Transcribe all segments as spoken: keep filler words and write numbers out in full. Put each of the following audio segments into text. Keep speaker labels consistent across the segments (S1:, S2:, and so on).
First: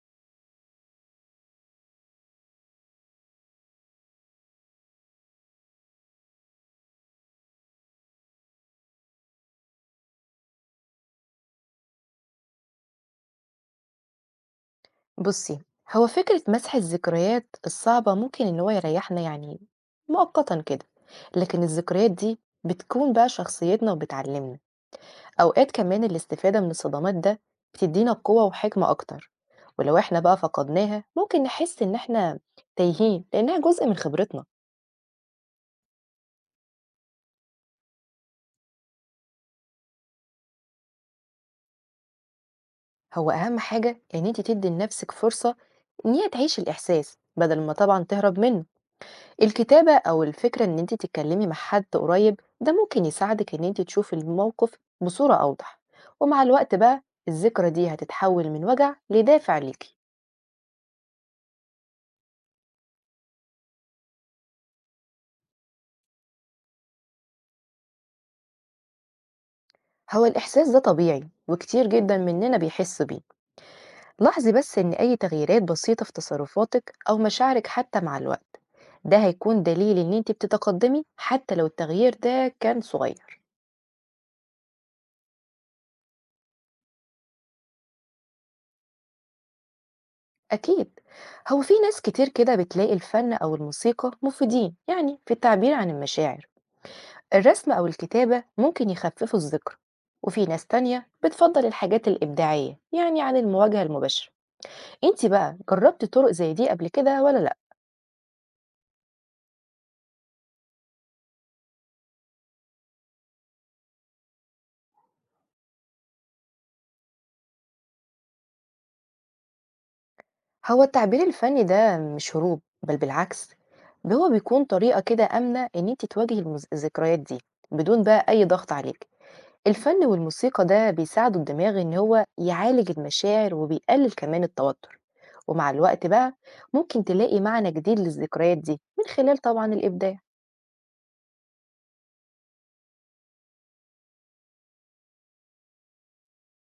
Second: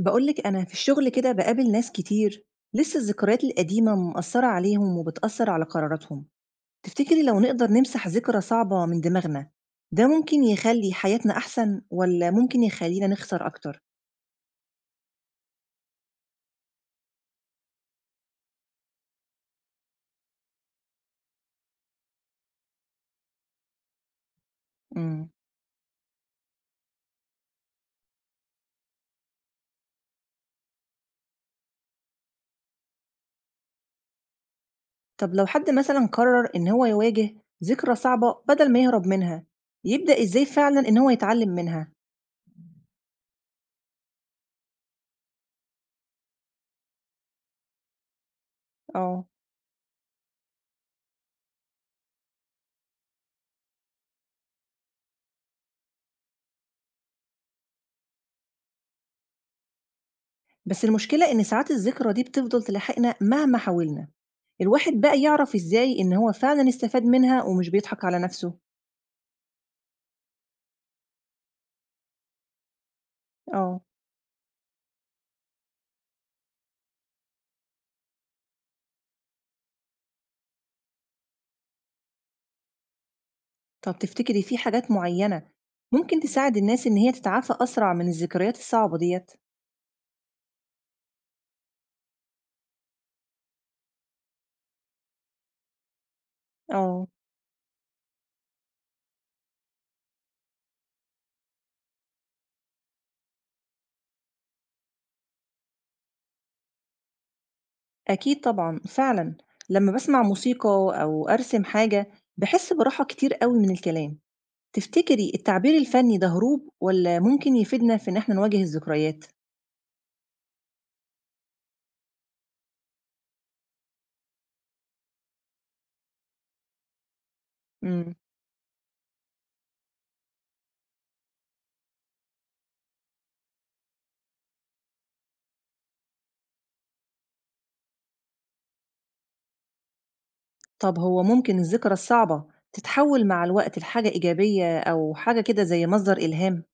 S1: بقولك أنا في الشغل كده بقابل ناس كتير. لسه الذكريات القديمة مأثرة عليهم وبتأثر على قراراتهم. تفتكري لو نقدر نمسح ذكرى صعبة من دماغنا ده ممكن يخلي حياتنا أحسن ولا ممكن يخلينا نخسر أكتر؟
S2: بصي، هو فكرة مسح الذكريات الصعبة ممكن إن هو يريحنا، يعني مؤقتا كده. لكن الذكريات دي بتكون بقى شخصيتنا وبتعلمنا.
S1: مم.
S2: أوقات كمان الاستفادة من الصدمات ده بتدينا قوة وحكمة أكتر، ولو إحنا بقى فقدناها ممكن نحس إن إحنا تايهين لأنها جزء من خبرتنا.
S1: طب لو حد مثلا قرر إن هو يواجه ذكرى صعبة بدل ما يهرب منها يبدأ إزاي فعلا إن هو يتعلم منها؟
S2: هو أهم حاجة إن أنت تدي لنفسك فرصة إن هي تعيش الإحساس بدل ما طبعا تهرب منه.
S1: اه.
S2: الكتابة أو الفكرة إن أنت تتكلمي مع حد قريب ده ممكن يساعدك إن أنت تشوفي الموقف بصورة أوضح. ومع الوقت بقى الذكرى دي هتتحول من وجع لدافع ليكي.
S1: بس المشكلة إن ساعات الذكرى دي بتفضل تلاحقنا مهما حاولنا، الواحد بقى يعرف إزاي إن هو فعلًا استفاد منها ومش بيضحك على نفسه؟
S2: هو الإحساس ده طبيعي وكتير جدا مننا بيحس بيه.
S1: آه.
S2: لاحظي بس إن أي تغييرات بسيطة في تصرفاتك أو مشاعرك حتى مع الوقت، ده هيكون دليل إن أنت بتتقدمي حتى لو التغيير ده كان صغير.
S1: طب تفتكري في حاجات معينة ممكن تساعد الناس إن هي تتعافى أسرع من الذكريات الصعبة ديّة؟
S2: أكيد، هو في ناس كتير كده بتلاقي الفن أو الموسيقى مفيدين، يعني في التعبير عن المشاعر.
S1: آه،
S2: الرسم أو الكتابة ممكن يخففوا الذكر. وفي ناس تانية بتفضل الحاجات الإبداعية يعني عن المواجهة المباشرة. انت بقى جربتي طرق زي دي قبل كده ولا لأ؟
S1: أكيد طبعًا فعلًا، لمّا باسمع موسيقى أو أرسم حاجة باحس براحة كتير أوي من الكلام، تفتكري التعبير الفني ده هروب والّا ممكن يفيدنا في إن إحنا نواجه الذكريات؟
S2: هو التعبير الفني ده مش هروب، بل بالعكس، ده هو بيكون طريقة كده آمنة إن انت تواجهي المز- الذكريات دي بدون
S1: إمم.
S2: بقى أي ضغط عليك. الفن والموسيقى ده بيساعدوا الدماغ إن هو يعالج المشاعر، وبيقلل كمان التوتر. ومع الوقت بقى ممكن تلاقي معنى جديد للذكريات دي من خلال طبعا الإبداع.
S1: طب هو ممكن الذكرى الصعبة تتحول مع الوقت لحاجة إيجابية أو حاجة كده زي مصدر إلهام؟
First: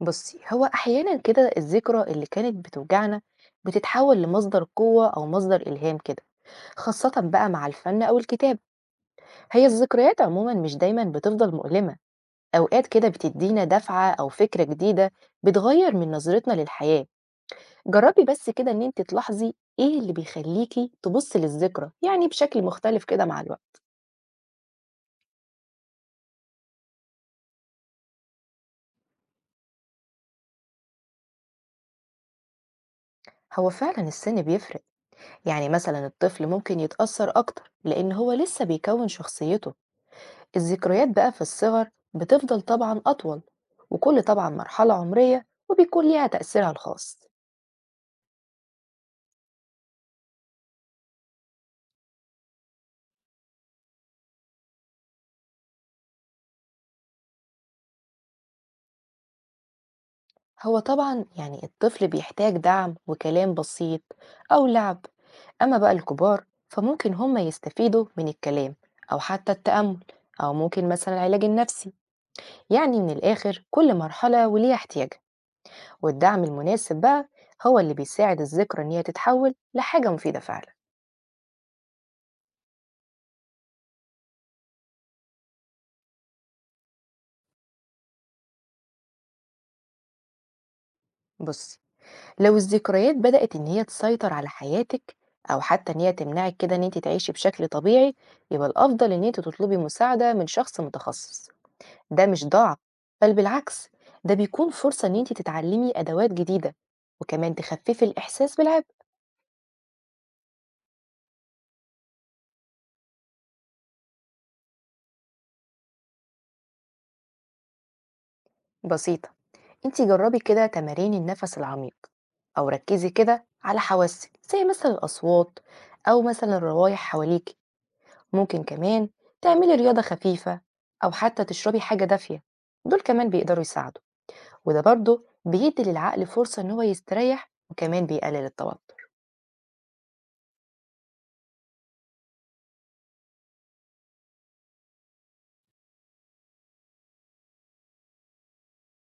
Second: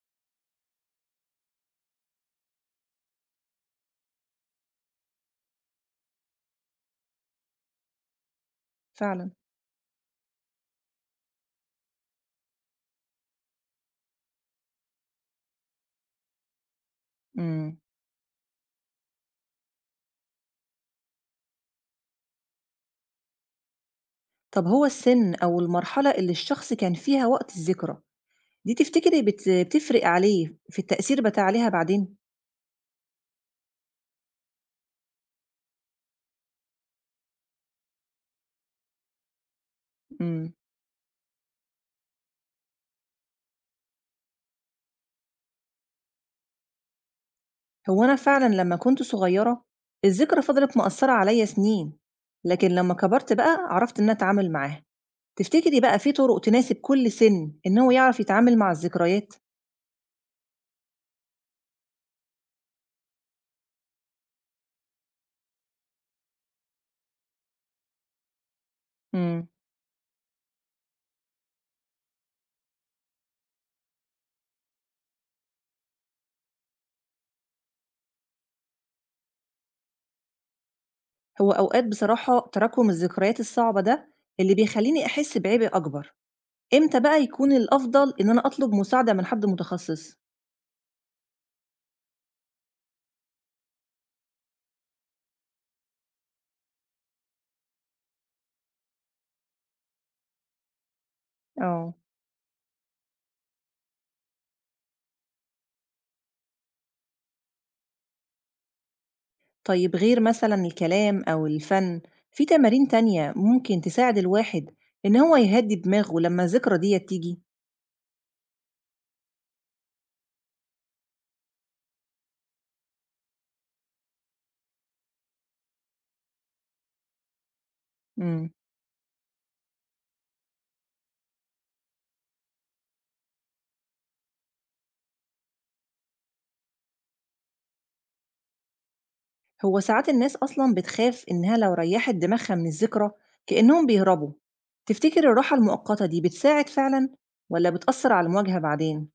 S2: بصي، هو أحيانا كده الذكرى اللي كانت بتوجعنا بتتحول لمصدر قوة أو مصدر إلهام كده، خاصة بقى مع الفن أو الكتاب.
S1: فعلا.
S2: هي الذكريات عموما مش دايما بتفضل مؤلمة، أوقات كده بتدينا دفعة أو فكرة جديدة بتغير من نظرتنا للحياة.
S1: امم.
S2: جربي بس كده إن أنت تلاحظي إيه اللي بيخليكي تبصي للذكرى يعني بشكل مختلف كده مع الوقت.
S1: طب هو السن أو المرحلة اللي الشخص كان فيها وقت الذكرى دي تفتكري بت... بتفرق عليه في التأثير بتاع عليها بعدين؟
S2: هو فعلا السن بيفرق، يعني مثلا الطفل ممكن يتأثر أكتر لأن هو لسه بيكون شخصيته.
S1: امم.
S2: الذكريات بقى في الصغر بتفضل طبعا أطول، وكل طبعا مرحلة عمرية وبيكون ليها تأثيرها الخاص.
S1: هو أنا فعلا لما كنت صغيرة الذكرى فضلت مأثرة عليا سنين، لكن لما كبرت بقى عرفت إن أنا أتعامل معاها. تفتكري بقى في طرق تناسب كل سن إن هو يعرف يتعامل مع الذكريات؟
S2: هو طبعا يعني الطفل بيحتاج دعم وكلام بسيط، أو لعب. أما بقى الكبار فممكن هم يستفيدوا من الكلام، أو
S1: مم.
S2: حتى التأمل، أو ممكن مثلا العلاج النفسي. يعني من الآخر كل مرحلة وليها احتياجها، والدعم المناسب بقى هو اللي بيساعد الذكرى إن هي تتحول لحاجة مفيدة فعلا.
S1: هو أوقات بصراحة تراكم الذكريات الصعبة ده اللي بيخلّيني أحس بعبء أكبر، إمتى بقى يكون الأفضل إن أنا أطلب مساعدة من حد متخصص؟
S2: بص، لو الذكريات بدأت إن هي تسيطر على حياتك، أو حتى إن هي تمنعك كده إن أنت تعيشي بشكل طبيعي، يبقى الأفضل إن أنت تطلبي مساعدة من شخص متخصص.
S1: اه.
S2: ده مش ضعف، بل بالعكس، ده بيكون فرصة إن أنت تتعلمي أدوات جديدة، وكمان تخففي الإحساس بالعبء.
S1: طيب غير مثلًا الكلام أو الفن، في تمارين تانية ممكن تساعد الواحد إن هو يهدّي دماغه لمّا الذكرى ديّة تيجي؟
S2: بسيطة، أنت جربي كده تمارين النفس العميق، أو ركزي كده على حواسك زي مثلا الأصوات، أو مثلا الروايح حواليك.
S1: امم.
S2: ممكن كمان تعملي رياضة خفيفة، أو حتى تشربي حاجة دافية. دول كمان بيقدروا يساعدوا، وده برضه بيدي للعقل فرصة إن هو يستريح، وكمان بيقلل التوتر.
S1: هو ساعات الناس أصلًا بتخاف إنها لو ريّحت دماغها من الذكرى كأنهم بيهربوا، تفتكر الراحة المؤقتة دي بتساعد فعلًا ولا بتأثّر على المواجهة بعدين؟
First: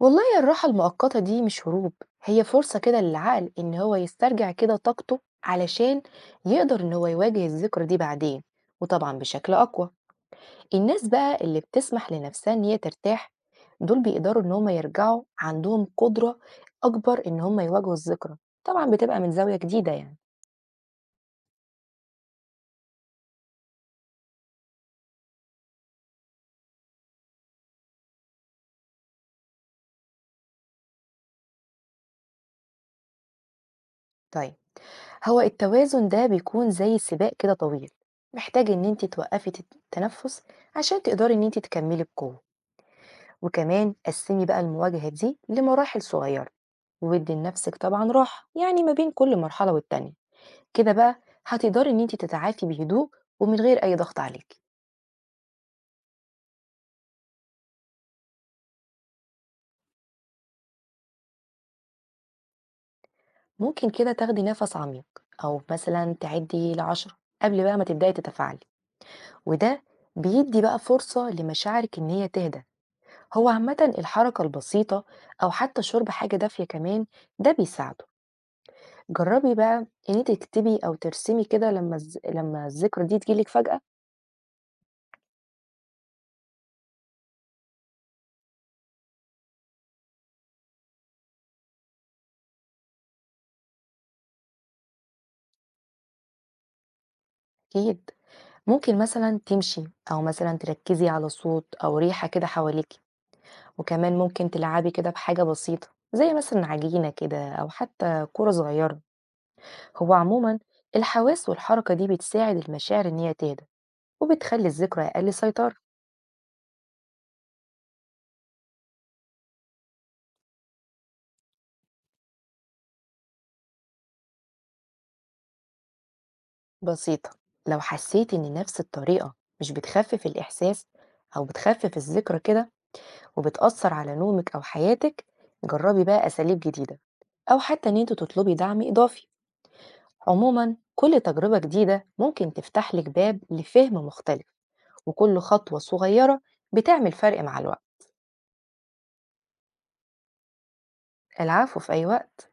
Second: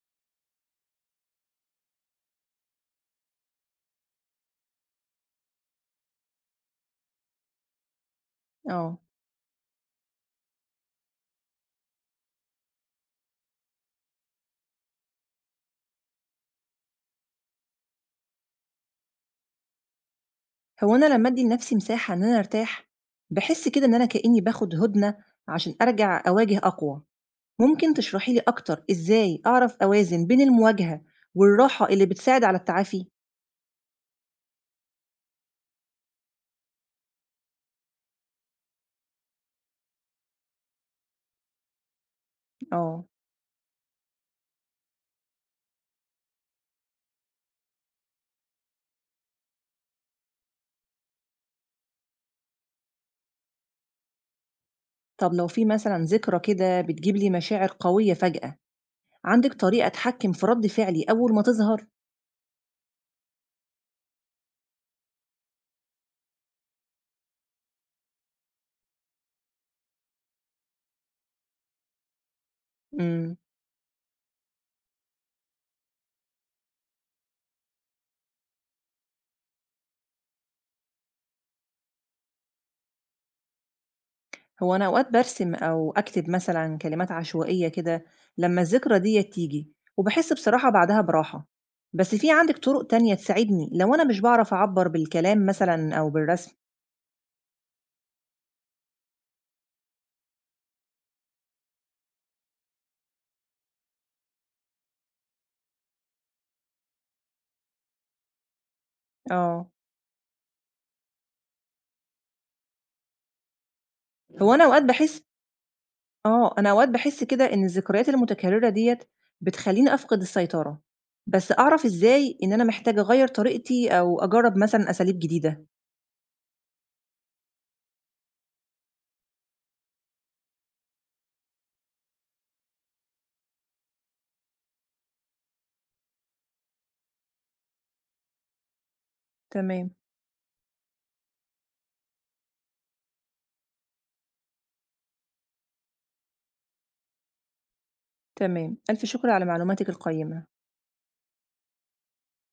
S2: والله يا، الراحة المؤقتة دي مش هروب، هي فرصة كده للعقل إن هو يسترجع كده طاقته علشان يقدر إن هو يواجه الذكرى دي بعدين،
S1: اه.
S2: وطبعا بشكل أقوى. الناس بقى اللي بتسمح لنفسها إن هي ترتاح دول بيقدروا إن هم يرجعوا عندهم قدرة أكبر إن هم يواجهوا الذكرى، طبعا بتبقى من زاوية جديدة يعني.
S1: هو أنا لمّا أدّي لنفسي مساحة إن أنا أرتاح، باحس كده إن أنا كإنّي باخد هُدنة عشان أرجع أواجه أقوى. ممكن تشرحي لي أكتر إزاي أعرف أوازن بين المواجهة والراحة اللي بتساعد على التعافي؟
S2: طيب، هو التوازن ده بيكون زي سباق كده طويل، محتاج إن أنت توقفي تت- التنفس عشان تقدري إن أنت تكملي بقوة.
S1: آه.
S2: وكمان قسمي بقى المواجهة دي لمراحل صغيرة، وادي لنفسك طبعا راحة يعني ما بين كل مرحلة والتانية. كده بقى هتقدري إن أنت تتعافي بهدوء، ومن غير أي ضغط عليك.
S1: طب لو في مثلًا ذكرى كده بتجيب لي مشاعر قوية فجأة، عندِك طريقة أتحكم في رَد فعلي أول ما تظهر؟
S2: ممكن كده تاخدي نفس عميق، أو مثلا تعدي لعشرة قبل بقى ما تبدأي تتفاعلي، وده بيدي بقى فرصة لمشاعرك إن هي تهدى.
S1: إمم.
S2: هو عامة الحركة البسيطة، أو حتى شرب حاجة دافية كمان، ده بيساعده. جربي بقى إن انت تكتبي أو ترسمي كده لما الز... لما الذكرى دي تجيلك فجأة.
S1: هو أنا أوقات بارسم أو أكتب مثلًا كلمات عشوائية كده لمّا الذكرى ديّة تيجي، وباحس بصراحة بعدها براحة، بس في عندِك طرق تانية تساعدني لو أنا مش باعرف أعبّر بالكلام مثلًا أو بالرسم؟
S2: أكيد، ممكن مثلا تمشي، أو مثلا تركزي على صوت أو ريحة كده حواليكي. وكمان ممكن تلعبي كده بحاجة بسيطة زي مثلا عجينة كده، أو حتى كرة صغيرة.
S1: آه.
S2: هو عموما الحواس والحركة دي بتساعد المشاعر إن هي تهدى،
S1: هو أنا
S2: وبتخلي
S1: أوقات
S2: الذكرى
S1: باحس
S2: أقل سيطرة.
S1: آه، أنا أوقات باحس كده إن الذكريات المتكررة ديّة بتخلّيني أفقد السيطرة، بس أعرف إزاي إن أنا محتاجة أغيّر طريقتي أو أجرّب مثلًا أساليب جديدة؟
S2: بسيطة، لو حسيت إن نفس الطريقة مش بتخفف الإحساس، أو بتخفف الذكرى كده، وبتأثر على نومك أو حياتك، جربي بقى أساليب جديدة، أو حتى إن أنت تطلبي دعم إضافي.
S1: تمام،
S2: عموما كل تجربة جديدة ممكن تفتح لك باب لفهم مختلف، وكل خطوة صغيرة بتعمل فرق مع الوقت.
S1: تمام، ألف شكر على معلوماتِك القيّمة.
S2: العفو، في أي وقت.